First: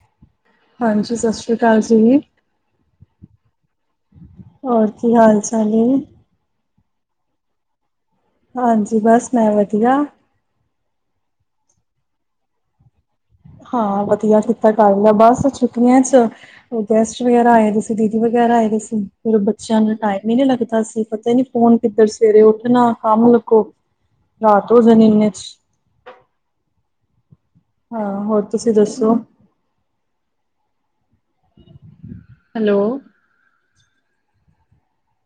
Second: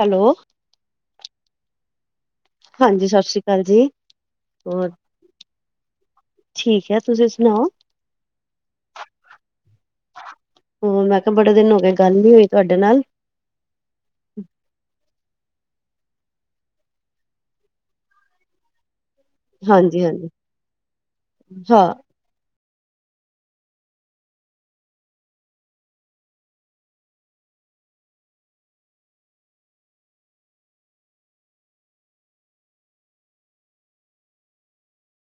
Hello, ਹਾਂਜੀ ਸਤਿ ਸ੍ਰੀ ਅਕਾਲ ਜੀ। ਹਾਂਜੀ ਸਤਿ ਸ਼੍ਰੀ ਅਕਾਲ ਜੀ ਹੋਰ ਕੀ ਹਾਲ ਚਾਲ ਏ ਠੀਕ। ਯਾਰ ਤੁਸੀਂ ਸੁਣਾਓ? ਹਾਂਜੀ ਬਸ ਮੈਂ ਵਧੀਆ ਹੋਰ ਮੈਂ ਬੜੇ ਦਿਨ ਹੋ ਗਏ ਗੱਲ ਨੀ ਹੋਈ ਤੁਹਾਡੇ ਨਾਲ ਹਾਂ ਵਧੀਆ ਕਿਥੇ ਟਾਈਮ ਏ ਬਸ ਚੁਕੀਆਂ 'ਚ ਗੈਸਟ ਵਗੈਰਾ ਆਏ ਸੀ ਦੀਦੀ ਵਗੈਰਾ ਆਏ ਦੇ ਸੀ। ਫ ਬੱਚਿਆਂ ਨੂੰ ਟਾਈਮ ਹਾਂਜੀ-ਹਾਂਜੀ, ਹੀ ਨੀ ਲੱਗਦਾ ਅਸੀ ਪਤਾ ਹੀ ਨੀ ਫੋਨ ਹਾਂ ਕਿੱਧਰ ਸਵੇਰੇ ਉੱਠ ਨਾ ਆਮ ਲੋਕੋ ਰਾਤ ਹੋ ਜਾਣੀ ਇਹ 'ਚ ਹਾਂ ਹੋਰ ਤੁਸੀਂ ਦੱਸੋ। ਹੈਲੋ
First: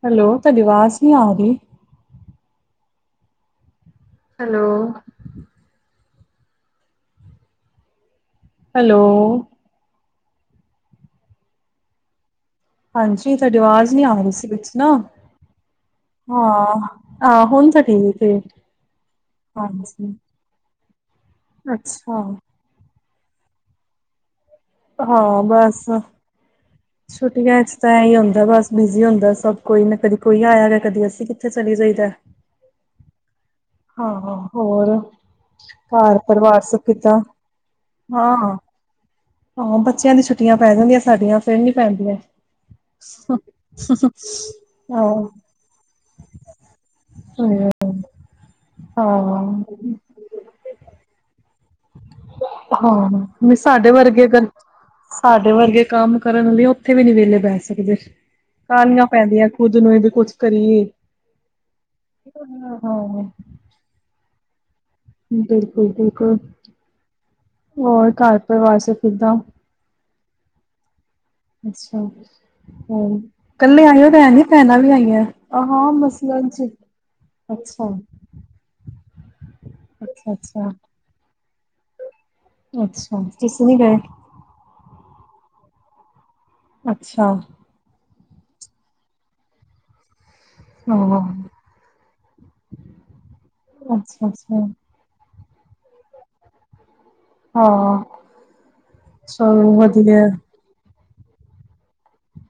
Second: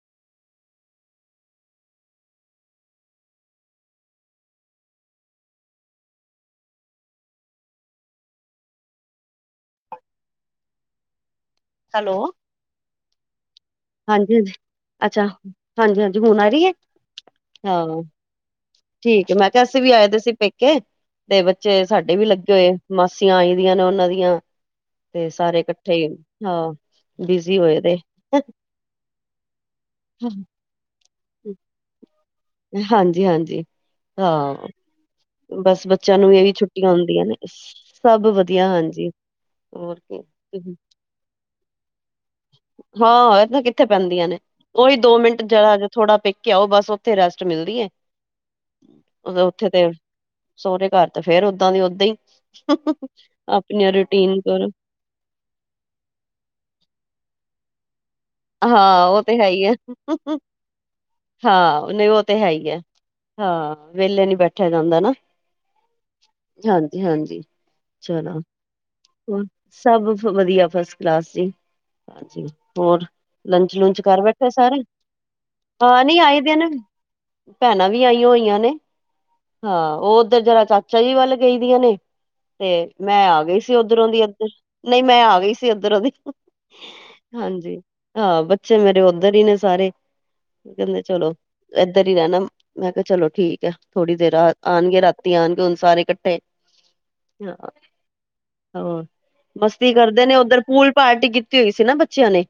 ਹੈਲੋ ਤੁਹਾਡੀ ਆਵਾਜ਼ ਨੀ ਆ ਰਹੀ। ਹੈਲੋ ਹੈਲੋ ਹੈਲੋ ਹਾਂਜੀ ਸਾਡੀ ਆਵਾਜ਼ ਨੀ ਆ ਰਹੀ ਸੀ ਹਾਂਜੀ-ਹਾਂਜੀ, ਵਿੱਚ ਨਾ ਅੱਛਾ ਹਾਂਜੀ-ਹਾਂਜੀ ਹੁਣ ਆ ਰਹੀ ਹੈ, ਹਾਂ ਆਹ ਹੁਣ ਤਾਂ ਹਾਂ ਠੀਕ ਏ। ਠੀਕ ਏ ਮੈਂ ਕਿਹਾ ਅਸੀਂ ਵੀ ਆਏ ਹਾਂਜੀ ਦੇ ਸੀ ਪੇਕੇ ਤੇ ਬੱਚੇ ਸਾਡੇ ਅੱਛਾ ਵੀ ਲੱਗੇ ਹੋਏ ਮਾਸੀਆਂ ਆਈ ਦੀਆਂ ਨੇ ਉਹਨਾਂ ਦੀਆਂ ਤੇ ਹਾਂ ਸਾਰੇ ਬਸ ਇਕੱਠੇ ਹਾਂ ਬਿਜੀ ਹੋਏ ਦੇ ਬਿਜ਼ੀ ਹੁੰਦਾ ਸਭ ਕੋਈ ਨਾ ਕਦੀ ਕੋਈ ਆਇਆ ਹੈ ਕਦੀ ਅਸੀਂ ਕਿੱਥੇ ਚਲੀ ਜਾਈਦਾ ਹਾਂਜੀ- ਹਾਂਜੀ ਹਾਂ ਹੋਰ ਬਸ ਬੱਚਿਆਂ ਘਰ ਨੂੰ ਇਹ ਵੀ ਪਰਿਵਾਰ ਸਭ ਛੁੱਟੀਆਂ ਕਿੱਦਾਂ? ਹੁੰਦੀਆਂ ਨੇ ਸਭ ਵਧੀਆ ਹਾਂਜੀ ਹੋ ਹੋਰ ਬੱਚਿਆਂ ਦੀ ਛੁੱਟੀਆਂ ਪੈ ਕੀ ਜਾਂਦੀਆਂ ਸਾਡੀਆਂ ਫਿਰ ਨੀ ਪੈਂਦੀਆਂ। ਹਾਂ ਇਹ ਤਾਂ ਕਿੱਥੇ ਪੈਂਦੀਆਂ ਨੇ ਉਹੀ ਦੋ ਆਹੋ, ਮਿੰਟ ਜਿਹੜਾ ਥੋੜਾ ਪੇਕੇ ਉਹ ਬਸ ਉੱਥੇ ਰੈਸਟ ਮਿਲ ਦੀ [unintelligible] ਹਾਂ ਸੋਹਰੇਘਰ ਤੇ ਫੇਰ ਓਦਾਂ ਦੀ ਓਦਾਂ ਹੀ ਹਾਂ [inaudible] ਵੀ ਸਾਡੇ ਆਪਣੀਆਂ ਵਰਗੇ ਰੂਟੀਨ ਅਗਰ ਕਰੋ। ਸਾਡੇ ਵਰਗੇ ਕੰਮ ਕਰਨ ਲਈ ਉੱਥੇ ਵੀ ਨੀ ਵਿਹਲੇ ਬਹਿ ਸਕਦੇ। ਹਾਂ ਕਾਲੀਆਂ ਉਹ ਤੇ ਹੈ ਪੈਂਦੀਆਂ ਹੀ ਹੈ ਖੁੱਦ ਨੂੰ ਇਹ ਵੀ ਕੁਛ ਕਰੀਏ। ਹਾਂ ਨੇ ਉਹ ਤੇ ਹੈ ਹੀ ਆ ਹਾਂ। ਹਾਂ ਵਿਹਲੇ ਨੀ ਬੈਠੇ ਜਾਂਦਾ ਨਾ ਬਿਲਕੁਲ ਬਿਲਕੁਲ। ਹਾਂਜੀ -ਹਾਂਜੀ ਹੋਰ ਘਰ ਚਲੋ ਪਰਿਵਾਰ ਸਭ ਕਿੱਦਾਂ? ਹੋਰ ਸਭ ਵਧੀਆ ਫਸ ਦਸ ਜੀ ਅੱਛਾ ਹਾਂਜੀ ਹੋਰ ਲੰਚ ਕੱਲੇ ਲੂਂਚ ਆਏ ਹੋ ਕਰ ਭੈਣ ਨੀ ਬੈਠਾ ਭੈਣਾਂ ਸਾਰੇ ਵੀ ਆਈਆਂ? ਆ ਹਾਂ ਨੀ ਆਏ ਮਸਲਨ ਦੇ ਨਾ। ਚ ਅੱਛਾ ਭੈਣਾਂ ਵੀ ਆਈਆਂ ਹੋਈਆਂ ਨੇ। ਹਾਂ ਉਹ ਅੱਛਾ ਓਧਰ ਜਰਾ ਅੱਛਾ ਚਾਚਾ ਜੀ ਵੱਲ ਗਈ ਦੀਆਂ ਨੇ ਤੇ ਅੱਛਾ ਮੈਂ ਆ ਗਈ ਤੁਸੀਂ ਸੀ ਨੀ ਗਏ ਉਧਰੋਂ ਦੀ ਇਧਰ ਨਹੀਂ ਮੈਂ ਆ ਗਈ ਸੀ ਇਧਰੋਂ ਦੀ [inaudible] ਅੱਛਾ ਹਾਂਜੀ ਹਾਂ ਬੱਚੇ ਮੇਰੇ ਉੱਧਰ ਹੀ ਨੇ ਸਾਰੇ ਕਹਿੰਦੇ ਹਾਂ ਚਲੋ ਏਧਰ ਹੀ ਰਹਿਣਾ ਮੈਂ ਕਿਹਾ ਚਲੋ ਠੀਕ ਹੈ ਥੋੜ੍ਹੀ ਅੱਛਾ ਦੇਰ ਅੱਛਾ ਆਉਣਗੇ ਰਾਤੀ ਤੀ ਆਉਣਗੇ ਹੁਣ ਸਾਰੇ ਇਕੱਠੇ ਹਾਂ ਹਹ ਚਲੋ ਮਸਤੀ ਕਰਦੇ ਵਧੀਆ ਨੇ ਉੱਧਰ ਪੂਲ ਪਾਰਟੀ ਕੀਤੀ ਹੋਈ ਸੀ ਨਾ ਬੱਚਿਆਂ ਨੇ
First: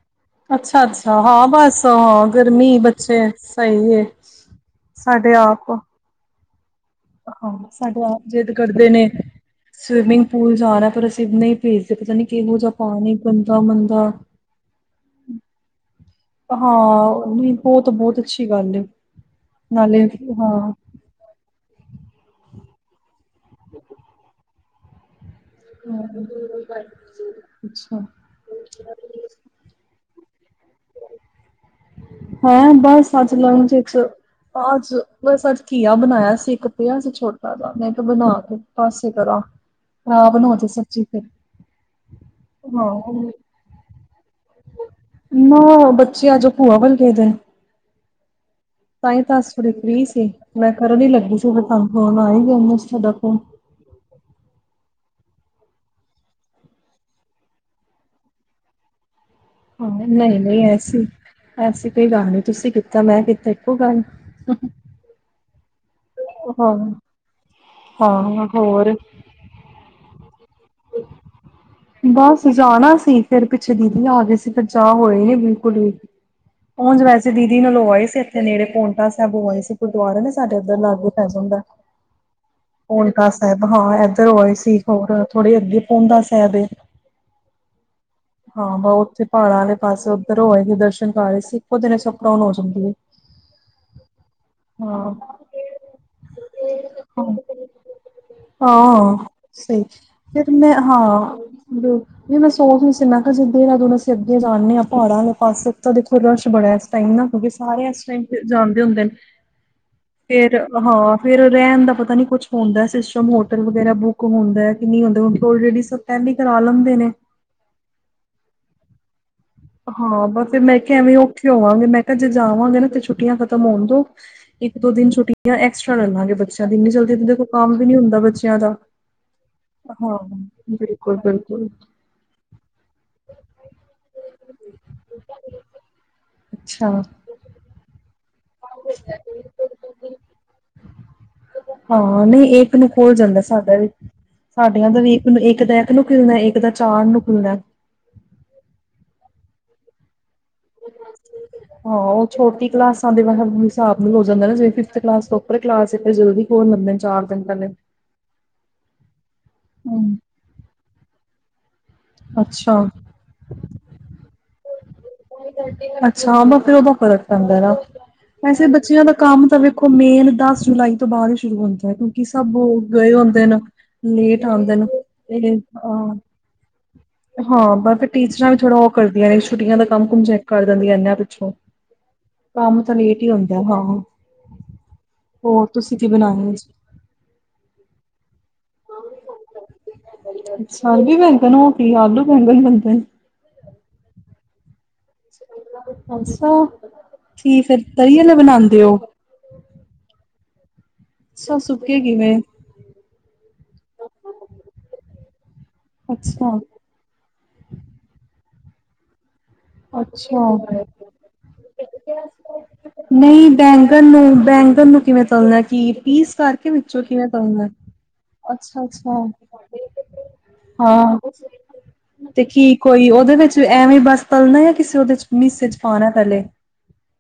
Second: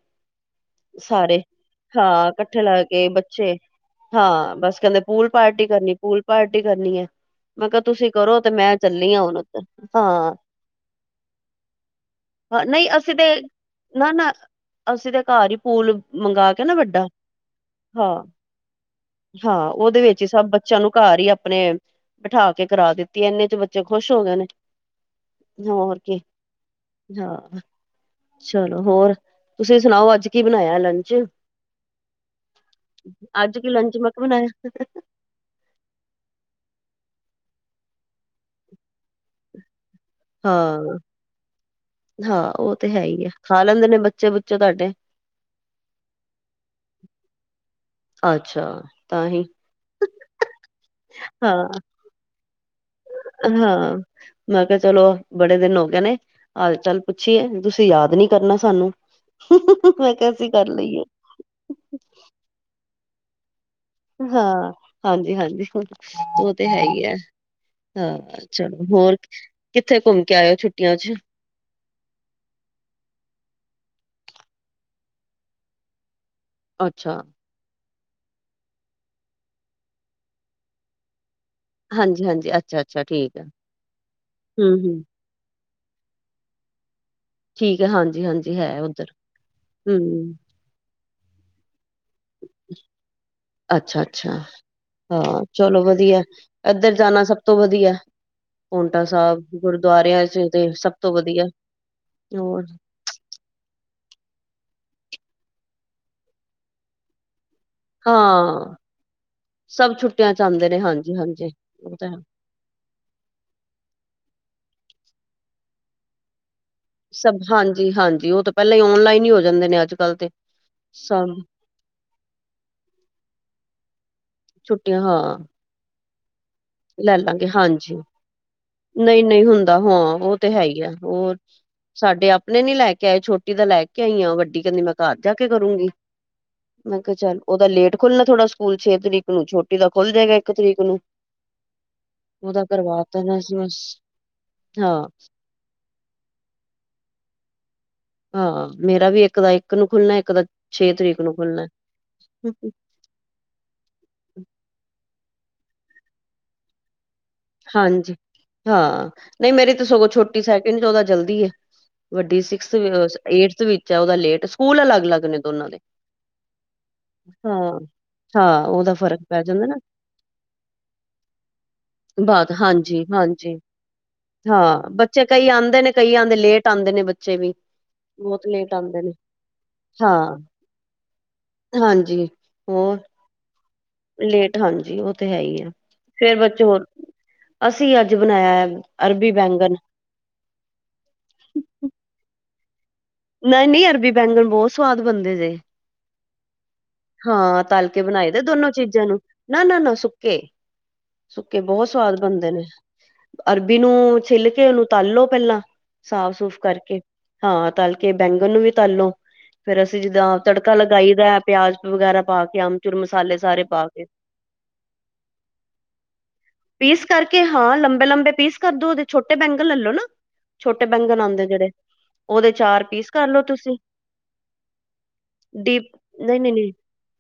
ਅੱਛਾ ਅੱਛਾ ਸਾਰੇ ਹਾਂ ਬਸ ਹਾਂ ਇਕੱਠੇ ਗਰਮੀ ਲਾ ਕੇ ਬੱਚੇ ਸਹੀ ਏ ਹਾਂ ਬਸ ਕਹਿੰਦੇ ਪੂ ਲ ਸਾਡੇ ਪਾਰਟੀ ਆਪ ਕਰਨੀ ਪੂਲ ਪਾਰਟੀ ਕਰਨੀ ਹੈ ਹਾਂ ਮੈਂ ਕਿਹਾ ਸਾਡੇ ਤੁਸੀਂ ਆਪ ਕਰੋ ਤੇ ਜਿੱਦ ਮੈਂ ਕਰਦੇ ਨੇ ਚੱਲੀ ਆ ਹੁਣ ਉੱਥ ਸਵਿਮਿੰਗ ਹਾਂ। ਪੂਲ ਜਾਣਾ ਪਰ ਅਸੀਂ ਨਹੀਂ ਭੇਜਦੇ ਪਤਾ ਨੀ ਕਿਹੋ ਹਾਂ ਜਿਹਾ ਨਹੀਂ ਪਾਣੀ ਅਸੀਂ ਤੇ ਗੰਦਾ ਮੰਦਾ ਨਾ-ਨਾ ਅਸੀਂ ਤੇ ਘਰ ਹੀ ਪੂਲ ਮੰਗਾ ਕੇ ਨਾ ਵੱਡਾ ਹਾਂ, ਨਹੀਂ ਬਹੁਤ ਬਹੁਤ ਹਾਂ। ਅੱਛੀ ਗੱਲ ਏ, ਹਾਂ ਉਹਦੇ ਨਾਲੇ ਵਿੱਚ ਹੀ ਸਭ ਹਾਂ। ਬੱਚਿਆਂ ਨੂੰ ਘਰ ਹੀ ਆਪਣੇ ਬਿਠਾ ਕੇ ਕਰਾ ਦਿੱਤੀ ਇੰਨੇ 'ਚ ਬੱਚੇ ਖੁਸ਼ ਹੋ ਗਏ ਨੇ। ਹੋਰ ਕੀ [inaudible] ਹਾਂ ਅੱਛਾ, ਚਲੋ ਹੋਰ ਤੁਸੀਂ ਸੁਣਾਓ ਅੱਜ ਕੀ ਬਣਾਇਆ ਲੰਚ ਹੈਂ ਬਸ ਅੱਜ ਕੀ ਲੰਚ ਮੈਂ ਕਿਹਾ ਬਣਾਇਆ ਅੱਜ ਬਸ ਅੱਜ ਘੀਆ ਬਣਾਇਆ ਸੀ ਇੱਕ ਸੀ ਛੋਟਾ ਜ ਮੈਂ ਕਿਹਾ ਬਣਾ ਕੇ ਪਾਸੇ ਕਰਾਂ ਬਣ ਤੇ ਹਾਂ ਸਬਜ਼ੀ ਫਿਰ ਹਾਂ ਉਹ ਤੇ ਹੈ ਹੀ ਆ ਹਾਂ। ਖਾ ਲੈਂਦੇ ਨੇ ਬੱਚੇ ਬੁੱਚੇ ਤੁਹਾਡੇ ਨਾ ਬੱਚੇ ਅੱਜ ਭੂਆ ਵੱਲ ਗਏ ਦੇ ਨੇ। ਅੱਛਾ ਤਾਂਹੀ ਤਾਂ ਹੀ ਅਜ ਫ੍ਰੀ ਸੀ ਮੈਂ ਕਰਨ ਹੀ ਲੱਗੀ ਸੀ ਹਾਂ ਤਾਂ ਫੋਨ ਆਈ ਹਾਂ ਮੈਂ ਕਿਹਾ ਚਲੋ। ਬੜੇ ਦਿਨ ਹੋ ਗਏ ਨੇ ਹਾਲ ਚਾਲ ਪੁੱਛੀਏ ਤੁਸੀਂ ਯਾਦ ਨੀ ਕਰਨਾ ਸਾਨੂੰ ਹਾਂ ਮੈਂ ਕਿਹਾ ਨਹੀਂ ਅਸੀਂ -ਨਹੀਂ ਕਰ ਐਸੀ ਲਈਏ -ਐਸੀ ਕੋਈ ਗੱਲ ਨੀ ਤੁਸੀਂ ਕੀਤਾ ਮੈਂ ਕੀਤਾ ਇੱਕੋ ਗੱਲ ਹਾਂ ਹਾਂਜੀ -ਹਾਂਜੀ ਹੁਣ ਉਹ ਤੇ ਹੈ ਹਾਂ। ਹੀ ਆ ਹਾਂ ਚਲੋ ਹੋਰ ਕਿੱਥੇ ਘੁੰਮ ਕੇ ਆਇਓ ਛੁੱਟੀਆਂ ਚ ਬਸ ਜਾਣਾ ਸੀ ਫਿਰ ਪਿੱਛੇ ਦੀਦੀ ਆ ਗਏ ਸੀ ਪੰਜਾਬ ਹੋਏ ਨੀ ਬਿਲਕੁਲ ਵੀ ਉਝ ਅੱਛਾ ਵੈਸੇ ਦੀਦੀ ਨਾਲ ਹੋ ਆਏ ਸੀ ਇੱਥੇ ਨੇੜੇ ਪੋਨਟਾ ਸਾਹਿਬ ਹੋ ਆਇ ਸੀ ਗੁਰਦੁਆਰੇ ਨੇ ਸਾਡੇ ਉੱਧਰ ਲਾਗੂ ਪੈ ਜਾਂਦਾ ਹਾਂਜੀ ਹਾਂਜੀ ਅੱਛਾ ਅੱਛਾ ਪਾਊਂਟਾ ਠੀਕ ਹੈ ਸਾਹਿਬ ਹਾਂ ਏਧਰ ਹੋਏ ਹਮ ਸੀ ਹਮ ਹੋਰ ਥੋੜੇ ਅੱਗੇ ਪਾਉਂਦਾ ਸਾਹਿਬ ਹੈ ਠੀਕ ਹੈ ਹਾਂਜੀ ਹਾਂਜੀ ਹੈ ਹਾਂ ਬ ਉੱਧਰ ਉੱਥੇ ਪਹਾੜਾ ਆਲੇ ਪਾਸੇ ਹਮ ਉੱਧਰ ਹੋਏ ਸੀ ਦਰਸ਼ਨ ਕਰ ਰਹੇ ਸੀ ਇੱਕੋ ਦਿਨ ਸ ਅਉਣ ਹੋ ਜਾਂਦੀ ਅੱਛਾ -ਅੱਛਾ ਹਾਂ ਚਲੋ ਵਧੀਆ ਇੱਧਰ ਜਾਣਾ ਸਭ ਤੋਂ ਵਧੀਆ ਪੋਂਟਾ ਹਾਂ ਸਾਹਿਬ ਸਹੀ ਗੁਰਦੁਆਰਿਆਂ ਚ ਫਿਰ ਤੇ ਮੈਂ ਸਭ ਹਾਂ ਤੋਂ ਵਧੀਆ ਨੀ ਹੋਰ ਸੋ ਗਈ ਸੀ ਮ ਕਿਆ ਦੇਹਰਾਦੂਨ ਅਸੀ ਅੱਗੇ ਜਾਂਦੇ ਹਾਂ ਪਹਾੜਾਂ ਲਿ ਪਾਸੇ ਤਾਂ ਦੇਖੋ ਰਸ਼ ਬੜਾ ਇਸ ਟਾਈਮ ਨਾ ਕਿਉਕਿ ਸਾਰੇ ਇਸ ਟਾਇਮ ਹਾਂ ਜਾਣਦੇ ਹੁੰਦੇ ਨੇ। ਸਭ ਛੁੱਟੀਆਂ ਚ ਫੇਰ ਆਉਂਦੇ ਨੇ ਹਾਂਜੀ ਹਾਂ ਫੇਰ ਹਾਂਜੀ ਰਹਿਣ ਦਾ ਉਹ ਤਾਂ ਪਤਾ ਹੈ ਨੀ ਕੁਛ ਹੁੰਦਾ ਸਿਸਟਮ ਹੋਟਲ ਵਗੈਰਾ ਬੁੱਕ ਹੁੰਦਾ। ਨਹੀਂ ੳਲਰੇਡੀ ਸਭ ਪਹਿਲੇ ਈ ਸਭ ਹਾਂਜੀ- ਹਾਂਜੀ ਉਹ ਤਾਂ ਪਹਿਲਾਂ ਹੀ ਓਨਲਾਈਨ ਹੀ ਹੋ ਜਾਂਦੇ ਨੇ ਅੱਜ ਕੱਲ੍ਹ ਹਾਂ ਤੇ ਬ ਫਿਰ ਮੈਂ ਕਿਹਾ ਐਵੇਂ ਸਭ ਉੱਖੇ ਹੋਵਾਂਗੇ ਮੈਂ ਕਿਹਾ ਜੇ ਜਾਵਾਂਗੇ ਨਾ ਤੇ ਛੁੱਟੀਆਂ ਖਤਮ ਹੋਣ ਦੋ ਇੱਕ ਦੋ ਛੁੱਟੀਆਂ ਦਿਨ ਹਾਂ ਛੁੱਟੀਆਂ ਐਕਸਟਰਾ ਲਾਂਗੇ ਬੱਚਿਆਂ ਦੀ ਇਨੀ ਜਲਦੀ ਦੇਖੋ ਕੰਮ ਵੀ ਨੀ ਹੁੰਦਾ ਬੱਚਿਆਂ ਦਾ ਨਹੀਂ- ਨਹੀਂ ਹੁੰਦਾ ਹਾਂ ਉਹ ਤੇ ਹੈ ਹੀ ਆ ਬਿਲਕੁਲ ਉਹ ਬਿਲਕੁਲ ਸਾਡੇ ਆਪਣੇ ਨੀ ਲੈ ਕੇ ਆਏ ਛੋਟੀ ਤਾਂ ਲੈ ਕੇ ਆਈ ਆ ਵੱਡੀ ਕਹਿੰਦੀ ਮੈਂ ਘਰ ਜਾ ਕੇ ਕਰੂੰਗੀ ਅੱਛਾ ਮੈਂ ਕਿਹਾ ਚੱਲ ਉਹਦਾ ਲੇਟ ਖੁੱਲਣਾ ਥੋੜਾ ਸਕੂਲ ਛੇ ਤਰੀਕ ਨੂੰ ਛੋਟੀ ਦਾ ਖੁੱਲ ਜਾਏਗਾ ਇੱਕ ਤਰੀਕ ਨੂੰ ਹਾਂ ਨਹੀਂ ਉਹਦਾ ਇੱਕ ਨੂੰ ਕਰਵਾ ਖੋਲ ਤਾ ਨਾ ਜਾਂਦਾ ਅਸੀਂ ਸਾਡਾ ਬਸ ਵੀ ਸਾਡਿਆਂ ਦਾ ਵੀ ਇੱਕ ਦਾ ਇਕ ਨੂੰ ਖੁਲਣਾ ਇੱਕ ਦਾ ਚਾਰ ਨੂੰ ਖੁਲਣਾ ਹਾਂ। ਮੇਰਾ ਵੀ ਇੱਕ ਦਾ ਇੱਕ ਨੂੰ ਖੁੱਲਣਾ ਇੱਕ ਦਾ ਛੇ ਤਰੀਕ ਨੂੰ ਖੁੱਲਣਾ ਹਾਂ। ਉਹ ਛੋਟੀ ਕਲਾਸਾਂ ਦੇ ਵਗ ਹਿਸਾਬ ਨਾਲ ਹੋ ਜਾਂਦਾ ਨਾ। ਜਿਵੇਂ ਫਿਫਥ ਕਲਾਸ ਤੋਂ ਪਰ ਕਲਾਸ ਇਥੇ ਜ਼ਲਦੀ ਖੋਲ ਲੇਦੇ ਨੇ, ਚਾਰ ਦਿਨ ਪਹਿਲੇ ਹਾਂਜੀ ਹਾਂ। ਨਹੀਂ ਮੇਰੀ ਤਾਂ ਸਗੋਂ ਹੂੰ। ਛੋਟੀ ਸੈਕਿੰਡ ਚ ਉਹਦਾ ਜਲਦੀ ਏ ਵੱਡੀ ਅੱਛਾ ਸਿਕਸ-ਅ-ਏਟਥ ਵਿੱਚ ਐ। ਉਹਦਾ ਲੇਟ, ਸਕੂਲ ਅਲੱਗ ਅੱਛਾ। ਉਹਨੂੰ ਫਿਰ ਉਦੋ ਫਰਕ ਪੈਂਦਾ ਨਾ ਹਾਂ-ਹਾਂ ਵੈਸੇ, ਉਹਦਾ ਬੱਚਿਆਂ ਦਾ ਫ਼ਰਕ ਪੈ ਕੰਮ ਤਾਂ ਜਾਂਦਾ ਨਾ ਵੇਖੋ ਮੇਨ ਦਸ ਜੁਲਾਈ ਤੋਂ ਬਾਅਦ ਹੀ ਸ਼ੁਰੂ ਹੁੰਦਾ ਨਾ ਕੀ ਬਾਅਦ ਸਭ ਗਏ ਹੁੰਦੇ ਹਾਂਜੀ-ਹਾਂਜੀ ਨ ਲੇਟ ਆਉਂਦੇ ਨੇ, ਹਾਂ ਬੱਚੇ ਕਈ ਤੇ ਆਂਦੇ ਨੇ ਕਈ ਆਂਦੇ ਲੇਟ ਆਂਦੇ ਨੇ ਬੱਚੇ ਵੀ ਆ-ਹਾਂ ਬਸ ਫਿਰ ਬਹੁਤ ਟੀਚਰਾਂ ਵੀ ਲੇਟ ਥੋੜਾ ਆਂਦੇ ਕਰਦੀਆਂ ਨੇ, ਛੁੱਟੀਆਂ ਦਾ ਕੰਮ-ਕੁਮ ਹਾਂ ਚੈਕ ਦਿੰਦੀਆਂ ਇਨਾਂ ਪਿੱਛੋਂ। ਹਾਂਜੀ ਕੰਮ ਤਾਂ ਹੋਰ ਲੇਟ ਹੀ ਹੁੰਦਾ ਹਾਂ ਲੇਟ ਹਾਂਜੀ। ਉਹ ਤੇ ਹੈ ਹੀ ਹੋਰ ਆ, ਤੁਸੀਂ ਕੀ ਫੇਰ ਬਣਾਇਆ ਅੱਜ ਬੱਚੇ ਹੋ ਅਸੀਂ ਅੱਜ ਬਣਾਇਆ ਐ। ਅਰਬੀ ਬੈਂਗਨ ਅੱਛਾ। ਅਰਬੀ ਬੈਗਣ ਓ ਕੀ, ਆਲੂ ਬੈਗਣ ਵ ਨਹੀਂ-ਨਹੀਂ ਅਰਬੀ ਬੈਂਗਣ ਬਹੁਤ ਸਵਾਦ ਬਣਦੇ ਜੇ ਅੱਛਾ ਕੀ ਹਾਂ। ਫਿਰ ਤਲ ਕੇ ਤਰੀ ਬਣਾਏ ਆਲੇ ਦੇ ਦੋਨੋ ਬਣਾਉਂਦੇ ਹੋ ਚੀਜ਼ਾਂ ਨੂੰ, ਨਾ- ਨਾ- ਨਾ ਸੁੱਕੇ ਅੱਛਾ ਸੁੱਕੇ ਬਹੁਤ ਸਵਾਦ ਕਿਵੇਂ ਬਣਦੇ ਨੇ, ਅਰਬੀ ਨੂੰ ਛਿਲ ਕੇ ਉਹਨੂੰ ਤਲ ਲੋ ਪਹਿਲਾਂ ਅੱਛਾ ਸਾਫ-ਸੂਫ਼ ਕਰਕੇ ਹਾਂ। ਤਲ ਕੇ ਬੈਂਗਨ ਨੂੰ ਵੀ ਤਲੋ, ਫੇਰ ਅਸੀ ਜਿਦਾਂ ਤੜਕਾ ਲਗਾਈ ਦਾ ਐ। ਪਿਆਜ ਵਗੈਰਾ ਪਾ ਕੇ ਆਮਚੂਰ ਮਸਾਲੇ ਨੀ, ਸਾਰੇ ਪਾ ਕੇ ਬੈਂਗਨ ਨੂੰ- ਬੈਂਗਨ ਨੂੰ ਕਿਵੇ ਤਲਣਾ ਕੀ ਪੀਸ ਕਰਕੇ ਵਿਚੋ ਪੀਸ ਕਿਵੇ ਕਰਕੇ ਤਲਣਾ ਏ ਹਾਂ ਲੰਬੇ ਲੰਬੇ ਪੀਸ ਕਰ ਅੱਛਾ- ਦੋ ਉਹਦੇ ਅੱਛਾ ਛੋਟੇ ਬੈਂਗਣ ਲੈਲੋ ਨਾ ਛੋਟੇ ਬੈਂਗਨ ਆਉਦੇ ਜਿਹੜੇ ਹਾਂ ਤੇ ਉਹਦੇ ਕੀ ਚਾਰ ਕੋਈ ਪੀਸ ਉਹਦੇ ਕਰਲੋ ਵਿਚ ਤੁਸੀਂ ਐਵੇ ਬਸ ਤਲਣਾ ਜਾਂ ਕਿਸੇ ਉਹਦੇ 'ਚ ਮਿਸ 'ਚ ਡੀਪ ਪਾਣਾ ਨਹੀਂ ਪਹਿਲੇ ਨਹੀਂ ਨਹੀਂ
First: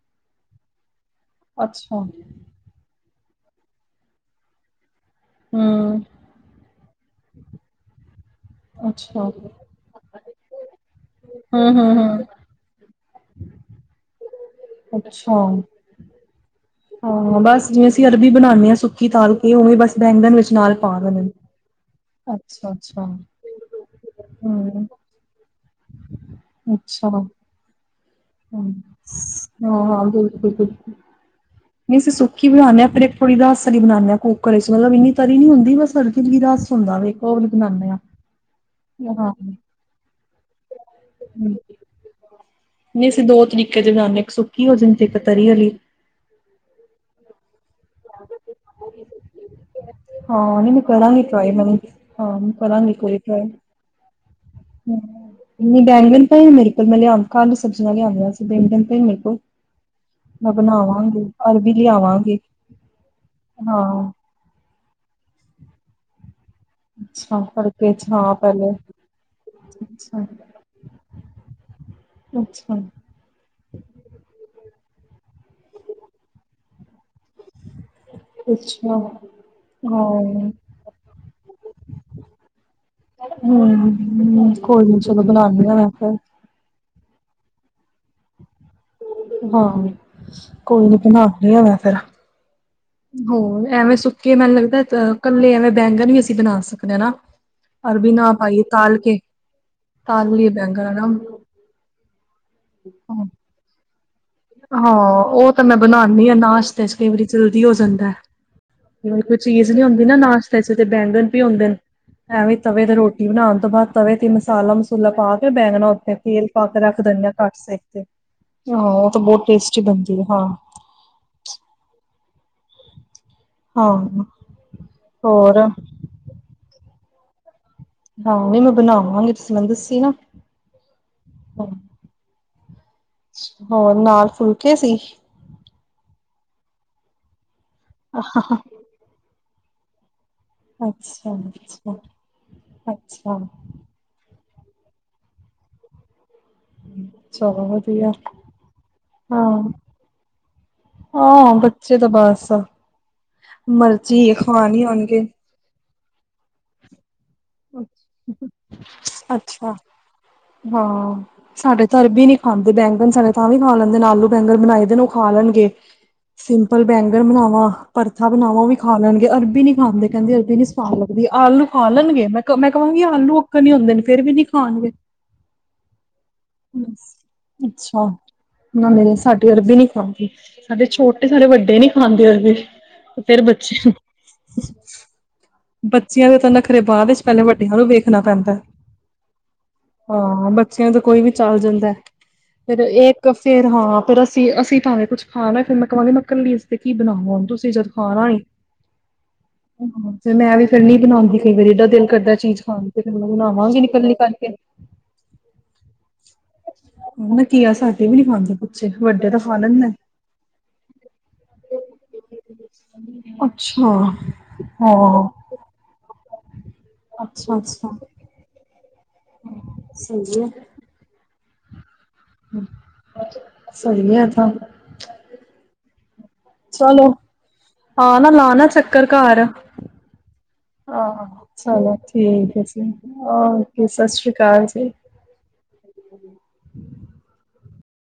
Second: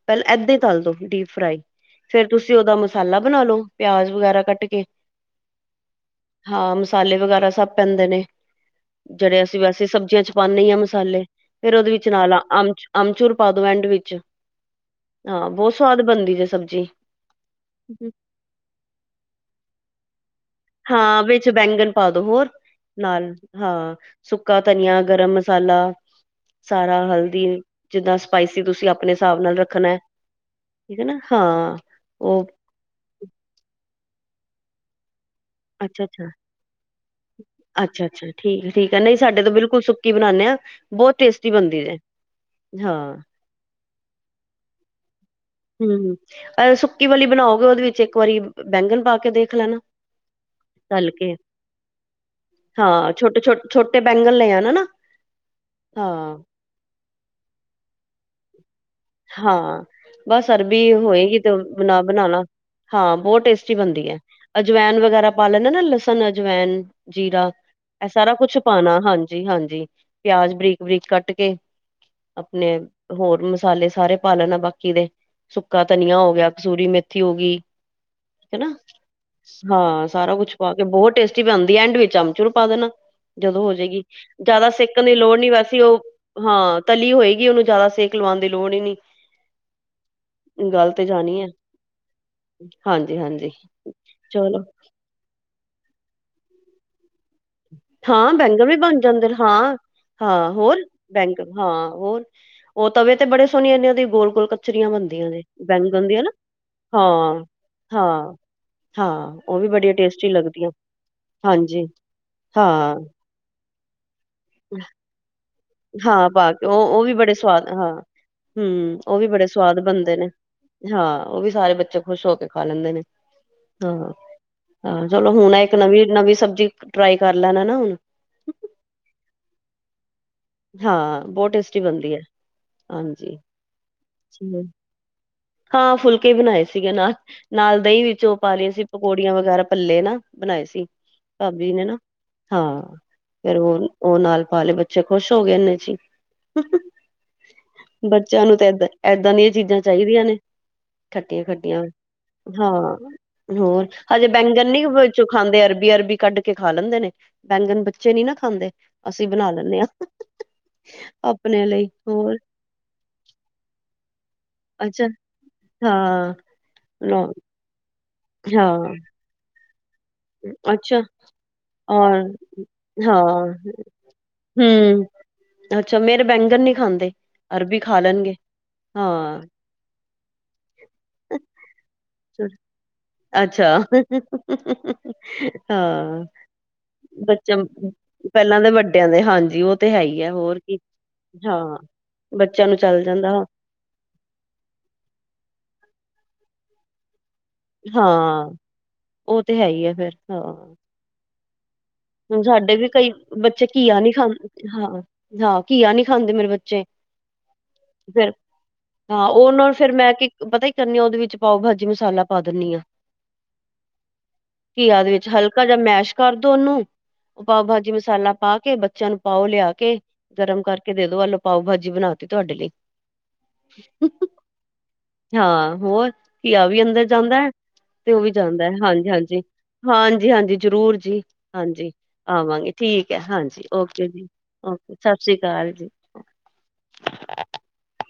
ਪਹਿਲਾਂ ਏਦਾ ਹੀ ਤਲਦੋ ਡੀਪ ਫਰਾਈ। ਅੱਛਾ ਹੂੰ ਫੇਰ ਤੁਸੀ ਉਹਦਾ ਮਸ ਮਸਾਲਾ ਬਣਾ ਲੋ, ਪਿਆਜ ਵਗੈਰਾ ਕਟ ਕੇ ਹਾਂ। ਮਸ ਮਸਾਲੇ ਵਗੈਰਾ ਸਭ ਪੈਦੇ ਨੇ, ਅੱਛਾ ਜਿਹੜੇ ਅਸੀ ਵੈਸੇ ਸਬਜ਼ੀਆ ਚ' ਪਾਉਦੇ‌ ਈ ਆ। ਮਸਾਲੇ, ਫੇਰ ਉਹਦੇ ਵਿਚ ਨਾਲ ਹੂੰ-ਹੂੰ-ਹੂੰ ਅਮ -ਅਮਚੁਰ ਪਾਦੋ ਐਡ ਵਿਚ ਅੱਛਾ ਹਾਂ। ਬਹੁਤ ਸਵਾਦ ਬਣਦੀ ਏ ਸਬਜ਼ੀ ਹਾਂ। ਬਸ ਜਿਵੇਂ -ਅਸੀ ਅਰਬੀ ਬਣਾਉਾਨਦੇ ਆ। ਸੁਕੀ ਤਾਲ ਕੇ ਉਵੇ ਬਸ ਬੈਂਗਣ ਵਿਚ ਹਾਂ। ਵਿਚ ਬੈਂਗਣ ਪਾ ਦੋ ਹੋਰ ਅੱਛਾ-ਅੱਛਾ ਨਾਲ ਹਾਂ ਸੁੱਕਾ ਹੂੰ ਧਨੀਆ, ਗਰਮ ਮਸਾਲਾ, ਸਾਰਾ ਅੱਛਾ ਹਲਦੀ ਜਿੱਦਾਂ ਸਪਾਈਸੀ ਹੂੰ, ਤੁਸੀਂ ਆਪਣੇ ਹਿਸਾਬ ਨਾਲ ਰੱਖਣਾ ਹੈ, ਹਾਂ-ਹਾਂ ਬਿਲਕੁਲ- ਬਿਲਕੁਲ ਠੀਕ ਹੈ ਨਾ ਹਾਂ ਨਹੀ। ਅਸੀ ਉਹ ਸੁਕੀ ਬਣਾਉਦੇ ਆ। ਫਿਰ ਇਕੋ ਰਸ ਦੀ ਬਣਾਨਦੇ ਆ ਕੁੱਕਰ ਚ', ਮਤਲਬ ਇੰਨੀ ਤਰੀ ਨੀ ਹੁੰਦੀ, ਬਸ ਅੱਛਾ ਹਲਕੀ ਅੱਛਾ ਜੀ ਰਸ ਹੁੰਦਾ ਵੇ, ਉਹ ਵਾਲੀ ਬਣਾਉਦੇ ਹਾਂ ਅੱਛਾ ਅੱਛਾ ਠੀਕ ਹੈ ਠੀਕ ਹੈ ਨਹੀਂ ਸਾਡੇ ਤਾਂ ਬਿਲਕੁਲ ਸੁੱਕੀ ਬਣਾਉਦੇ ਹਾਂ। ਬਹੁਤ ਟੇਸਟੀ ਬਣਦੀ ਐ। ਨਹੀ। ਅਸੀ ਦੋ ਤਰੀਕੇ ਨਾਲ ਮਿਕਸ ਸੁਕੀ ਹੋ ਜਾਦੀ ਇਕ ਹੂੰ, ਸੁਕੀ ਵਾਲੀ ਬਣਾਓਗੇ ਉਹਦੇ ਵਿਚ ਇਕ ਵਾਰੀ ਬ-ਬੈਂਗਣ ਪਾ ਕੇ ਦੇਖ ਲੈਣਾ ਹਾਂ। ਨਹੀ ਮੈਂ ਤਲ ਕਰਾਂਗੀ ਕੇ ਟਰਾਈ ਹੁਨ। ਹਾਂ ਕਰਾਂਗੀ ਇਕ ਹਾਂ ਵਾਰੀ ਛੋਟੇ ਟਰਾਈ ਛੋਟੇ ਛੋਟੇ ਬੈਂਗਣ ਲੈ ਆਣਾ ਨਾ ਹੂੰ, ਨਹੀ ਬੈਂਗਨ ਹਾਂ ਤਾ ਨੀ ਮੇਰੇ ਕੋਲ‌ ਮੈ ਲਿਆ-ਮੈ ਕੱਲ ਹੀ ਸਬਜ਼ੀਆਂ ਨਾਲ ਲਿਆਉਂ ਦੀਆ ਸੀ। ਬੈ ਹਾਂ। ਬਸ ਅਰਬੀ ਹੋਏਗੀ ਤੇ ਅਰਬੀ ਨਾਲ ਲਿਆਵਾਂਗੀ ਬਣਾਨਾ। ਹਾਂ। ਬਹੁਤ ਟੇਸਟੀ ਬਣਦੀ ਹਾਂ। ਐ। ਅਜਵੈਨ ਵਗੈਰਾ ਪਾ ਲੈਣਾ ਨਾ ਲਸਣ ਜਵਾੈਨ ਅੱਛਾ ਜੀਰਾ ਕਰਕੇ ਇਹ ਸਾਰਾ ਹਾਂ ਕੁਛ ਪਹਿਲੇ ਪਾਉਣਾ ਹਾਂਜੀ- ਹਾਂਜੀ ਅੱਛਾ ਪਿਆਜ ਬਰੀਕ- ਬਰੀਕ ਕਟ ਕੇ ਅੱਛਾ ਆਪਣੇ ਹੋਰ ਮਸ ਸਾਲੇ ਸਾਰੇ ਪਾ ਲੈਣਾ ਬਾਕੀ ਦੇ ਸੁਕਾ ਧਨੀਆ ਹੋ ਗਿਆ। ਕਸੂਰੀ ਮੇਥੀ ਹੋ ਗਈ ਹਨਾ ਅਛਾ- ਹਾਂ। ਸਾਰਾ ਕੁਛ ਪਾ ਕੇ ਬਹੁਤ ਟੇਸਟੀ ਬਣਦੀ ਐ। ਐਂਡ ਵਿਚ ਅਮਚੂਰੂ ਪਾ ਦੇਣਾ ਜਦੋ ਹੋਜਏਗੀ। ਹਮ ਜਿਆਦਾ ਕੋਈ ਨੀ ਸੇਕਣ ਦੀ ਚਲੋ ਲੋੜ ਨਹੀ ਬਣਾਉਣੀ ਆ ਵੈਸੀੇ ਮੈਂ ਉਹ ਫਿਰ ਹਾਂ ਤਲੀ ਹੋਏਗੀ। ਉਹਨੂੰ ਜ਼ਿਆਦਾ ਸੇਕ ਲਵਾਉਣ ਦੀ ਲੋੜ ਹੀ ਨੀ ਹਾਂ ਕੋਈ ਗੱਲ ਨੀ ਤੇ ਜਾਣੀ ਹੈ ਬਣਾਨੀ ਆ ਮੈਂ ਫੇਰ। ਹਾਂਜੀ-ਹਾਂਜੀ ਹੋਰ ਐਵੇ ਸੁਕੇ ਮੈਨੂੰ ਚਲੋ ਲਗਦਾ ਅ ਕਲੇ ਐਵੇ ਬੈਂਗਣ ਵੀ ਅਸੀ ਬਣਾ ਸਕਨੇ ਹਾ ਹਨਾ। ਹਾਂ ਬੈਂਗਣ ਵੀ ਬਣ ਜਾਦੇ ਨੇ ਹਾਂ। ਤਾਲ ਲਈਏ ਹਾਂ ਹੋਰ ਬੈਂਗਣ ਹਨਾ। ਬੈਂਕ ਹਾਂ ਹੋਰ ਉਹ ਤਵੇ ਤੇ ਹਾਂ ਬੜੇ ਸੋਹਣੇ ਇਨੇ ਉਹਦੀ ਗੋਲ ਹਾਂ ਉਹ ਤਾਂ ਮੈਂ ਬਨਾਨੀ ਹਾਂ ਨਾਸ਼ਤੇ ਚ ਕਈ ਵਾਰੀ ਹਾਂ। ਜਲਦੀ ਹੋ ਜਾਂਦਾ। ਕੋਈ ਹਾਂ-ਹਾਂ ਉਹ ਵੀ ਚੀਜ਼ ਨੀ ਬੜੀਆਂ ਹੁੰਦੀ ਨਾ ਟੇਸਟੀ ਨਾਸਤੇ ਲੱਗਦੀਆਂ ਚ ਤੇ ਬੈਂਗਣ ਪਏ ਹੁੰਦੇ ਹਾਂਜੀ ਐਵੇਂ ਤਵੇ ਤੇ ਹਾਂ-ਹਾਂ ਰੋਟੀ ਬਣਾਉਣ ਤੋਂ ਬਾਅਦ ਤਵੇ ਮਸਾਲਾ-ਮਸੂਲਾ ਪਾ ਕੇ ਬੈਂਗਣਾ ਉਥੇ ਤੇਲ ਪਾ ਕੇ ਉਹ ਰਖ ਉਹ ਵੀ ਦਿਦੇ ਹਾਂ ਬੜੇ ਕਟ ਸਵਾਦ ਸਕ ਹਾਂ ਤੇ ਹੂੰ ਹੋ। ਉਹ ਵੀ ਬੜੇ ਸਵਾਦ ਬਣਦੇ ਨੇ ਹਾਂ ਉਹ ਵੀ ਸਾਰੇ ਬੱਚੇ ਖੁਸ਼ ਹੋ ਕੇ ਖਾ ਲੈਦੇ ਨੇ। ਹਾਂ ਹਾਂ ਚਲੋ ਹੁਣ ਹੋਰ ਇਕ ਨਵੀ ਨਵੀ ਸਬਜ਼ੀ ਟਰਾਈ ਕਰ ਲੈਨਾ। ਹਾਂ ਨੀ ਮੈਂ ਬਣਾਵਾਂਗੀ ਤੁਸੀ ਮੈਨ ਦਸੀ ਨਾ। ਹਾਂ ਬਹੁਤ ਹਾਂ ਟੇਸਟੀ ਬਣਦੀ ਹੈ। ਹਾਂਜੀ। ਹੋਰ ਨਾਲ ਚਲੋ। ਫੁਲਕੇ ਸੀ। ਹਾਂ ਫੁਲਕੇ ਬਣਾਏ ਸੀਗੇ ਨਾਲ, ਨਾਲ ਦਹੀ ਵਿਚ ਉਹ ਪਾ ਲਈਆਂ ਸੀ ਪਕੋੜੀਆਂ ਵਗੈਰਾ ਪੱਲੇ ਨਾ। ਬਣਾਏ ਸੀ ਅੱਛਾ-ਅੱਛਾ, ਭਾਬੀ ਜੀ ਨੇ ਅੱਛਾ ਨਾ ਹਾਂ ਅੱਛਾ ਫੇਰ ਹੁਣ ਉਹ ਨਾਲ ਬਾਲੇ ਬੱਚੇ ਖੁਸ਼ ਹੋ ਗਏ ਇੰਨੇ ਇਚ ਹੀ। ਚਲੋ ਵਧੀਆ। ਬੱਚਿਆਂ ਨੂੰ ਤਾਂ ਏਦਾਂ, ਏਦਾਂ ਦੀਆਂ ਹਾਂ, ਚੀਜ਼ਾਂ ਚਾਹੀਦੀਆਂ ਨੇ। ਹਾਂ ਖੱਟੀਆਂ-ਖੱਟੀਆਂ ਬੱਚੇ ਤਾਂ ਬਸ ਹਾਂ ਹੋਰ ਹਜੇ ਮਰਜੀ ਬੈਗਨ ਨੀ ਖਵਾਣੀ ਵਿਚੋ ਹੋਣਗੇ। ਖਾਂਦੇ ਅਰਬੀ- ਅਰਬੀ ਵੀ ਕੱਢ ਕੇ ਖਾ ਲੈਂਦੇ ਨੇ ਬੈਂਗਨ ਬੱਚੇ ਨਹੀਂ ਨਾ ਖਾਂਦੇ ਅਸੀਂ ਬਨਾ ਅੱਛਾ, ਲੇਨੇ ਆ। ਆਪਣੇ ਲਈ ਹੋਰ ਬੈਂਗਨ ਸਾਡੇ ਤਾਂ ਵੀ ਖਾ ਲੈਂਦੇ ਆਲੂ ਬੈਨਰ ਬਣਾਈ ਦੇ ਨੇ ਉਹ ਅੱਛਾ ਖਾ ਲੈਣਗੇ। ਹਾਂ ਸਿੰਪਲ ਬੈਂਗਨ ਲੋ- ਬਣਾਵਾਂ, ਭੜਥਾ ਬਣਾਵਾਂ ਉਹ ਵੀ ਹਾਂ ਖਾ ਲੈਣਗੇ ਅਰਬੀ ਨੀ ਖਾਂਦੇ। ਕਹਿੰਦੇ ਅਰਬੀ ਨੀ ਸਵਾਦ ਅੱਛਾ ਲੱਗਦੀ ਆਲੂ ਖਾ ਔਰ ਲੈਣਗੇ ਮੈਂ ਕਵਾਂਗੀ ਆਲੂ ਹਾਂ ਅਕਨ ਹੀ ਹੁੰਦੇ ਨੇ ਫੇਰ ਵੀ ਨੀ ਖਾਣਗੇ। ਹਮ ਅੱਛਾ। ਮੇਰਾ ਬੈਂਗਣ ਨਹੀਂ ਖਾਂਦੇ, ਅਰਬੀ ਖਾ ਅੱਛਾ ਲੈਣਗੇ। ਨਾ, ਮੇਰੇ ਹਾਂ। ਸਾਡੇ ਅਰਬੀ ਨਹੀਂ ਖਾਂਦੇ। ਸਾਡੇ ਛੋਟੇ ਸਾਡੇ ਵੱਡੇ ਨਹੀਂ ਖਾਂਦੇ ਹੋਏ ਫਿਰ ਅੱਛਾ ਬੱਚੇ ਹਾਂ ਬੱਚਿਆਂ ਦੇ ਤਾਂ ਨਾਖਰੇ ਬਾਅਦ ਚ ਪਹਿਲੇ ਬੱਚਾ ਵਾਡੀਆ ਨੂ ਵੇਖਨਾ ਪੈਂਦਾ। ਪਹਿਲਾਂ ਦੇ ਵੱਡਿਆਂ ਦੇ ਹਾਂਜੀ ਉਹ ਤੇ ਹੈ ਹੀ ਹੈ ਹਾਂ ਹੋਰ ਕੀ ਬੱਚਿਆਂ ਤੋਂ ਕੋਈ ਵੀ ਚਲਾ ਹਾਂ ਜਾਂਦਾ। ਬੱਚਿਆਂ ਨੂੰ ਫਿਰ ਚੱਲ ਜਾਂਦਾ ਇਕ ਸਿਰ ਹਾਂ ਫਿਰ ਅਸੀਂ-ਅਸੀਂ ਭਾਵੇਂ ਕੁਛ ਖਾਨਾ ਮੈਕਰੋਨੀ ਮੈਂ ਕੱਲੀ ਆਸਤੇ ਕਿ ਬਣਾਵਾ ਹੁਨ। ਤੁਸੀਂ ਜੱਦ ਖਾਨਾ ਈ, ਹਾਂ ਉਹ ਤੇ ਹੈ ਹੀ ਹੈ ਫੇਰ ਹਾਂ ਮੈ ਵੀ ਨੀ ਬਣਾਉਦੀ। ਹੁਣ ਸਾਡੇ ਵੀ ਕਈ ਬੱਚੇ ਬਣਾਵਾਂਗੀ ਨੀ ਘੀਆ ਨਹੀਂ ਕੱਲੀ ਕਰਕੇ ਖਾਂਦੇ ਹਾਂ ਹਾਂ ਘੀਆ ਨਹੀਂ ਖਾਂਦੇ ਮੇਰੇ ਬ ਜੇ ਨਾ ਘੀਆ ਸਾਡੇ ਵੀ ਨੀ ਫੇਰ ਖਾਂਦੇ ਬੱਚੇ ਹਾਂ ਵੱਡੇ ਤਾਂ ਖਾ ਉਹਨੂੰ ਫਿਰ ਲੈਂਦੇ ਮੈਂ ਪਤਾ ਕੀ ਆ ਕਰਨੀ ਉਹਦੇ ਵਿੱਚ ਪਾਊ ਭਾਜੀ ਮਸਾਲ ਪਾ ਦਿੰਨੀ ਆ, ਅੱਛਾ। ਘੀਆ ਦੇ ਹਾਂ। ਵਿੱਚ ਹਲਕਾ ਜਿਹਾ ਮੈਸ਼ ਕਰ ਦੋ ਉਨੂ। ਪਾਓ ਅੱਛਾ-ਅੱਛਾ, ਭਾਜੀ ਮਸਾਲਾ ਪਾ ਕੇ ਬੱਚਿਆਂ ਨੂੰ ਪਾਓ ਲਿਆ ਕੇ ਸਹੀ ਹੈ। ਗਰਮ ਕਰਕੇ ਦੇ ਦੋ ਐਲੋ ਪਾਓ ਭਾਜੀ ਬਣਾ ਤੀ ਤੁਹਾਡੇ ਲਈ ਸਹੀ ਹੈ ਤਾਂ, ਹਾਂ ਹੋਰ। ਘੀਆ ਵੀ ਅੰਦਰ ਚਲੋ ਜਾਂਦਾ ਤੇ ਹਾਂ ਉਹ ਨਾ ਵੀ ਲਾਣਾ ਜਾਂਦਾ ਚੱਕਰ ਘਰ। ਹਾਂਜੀ-ਹਾਂਜੀ, ਹਾਂਜੀ-ਹਾਂਜੀ ਜਰੂਰ ਜੀ। ਆਹ ਚਲੋ ਠੀਕ ਹੈ ਆਵਾਂਗੇ ਜੀ, ਠੀਕ ਹ ਹਾਂਜੀ ਓਕੇ ਸਤਿ ਜੀ ਸ੍ਰੀ ਅਕਾਲ ਜੀ। ਓਕੇ ਸਸ ਸ੍ਰੀ ਕਾਲ ਜੀ। ਕੋਈ ਆਵਾਜ਼ ਨਹੀਂ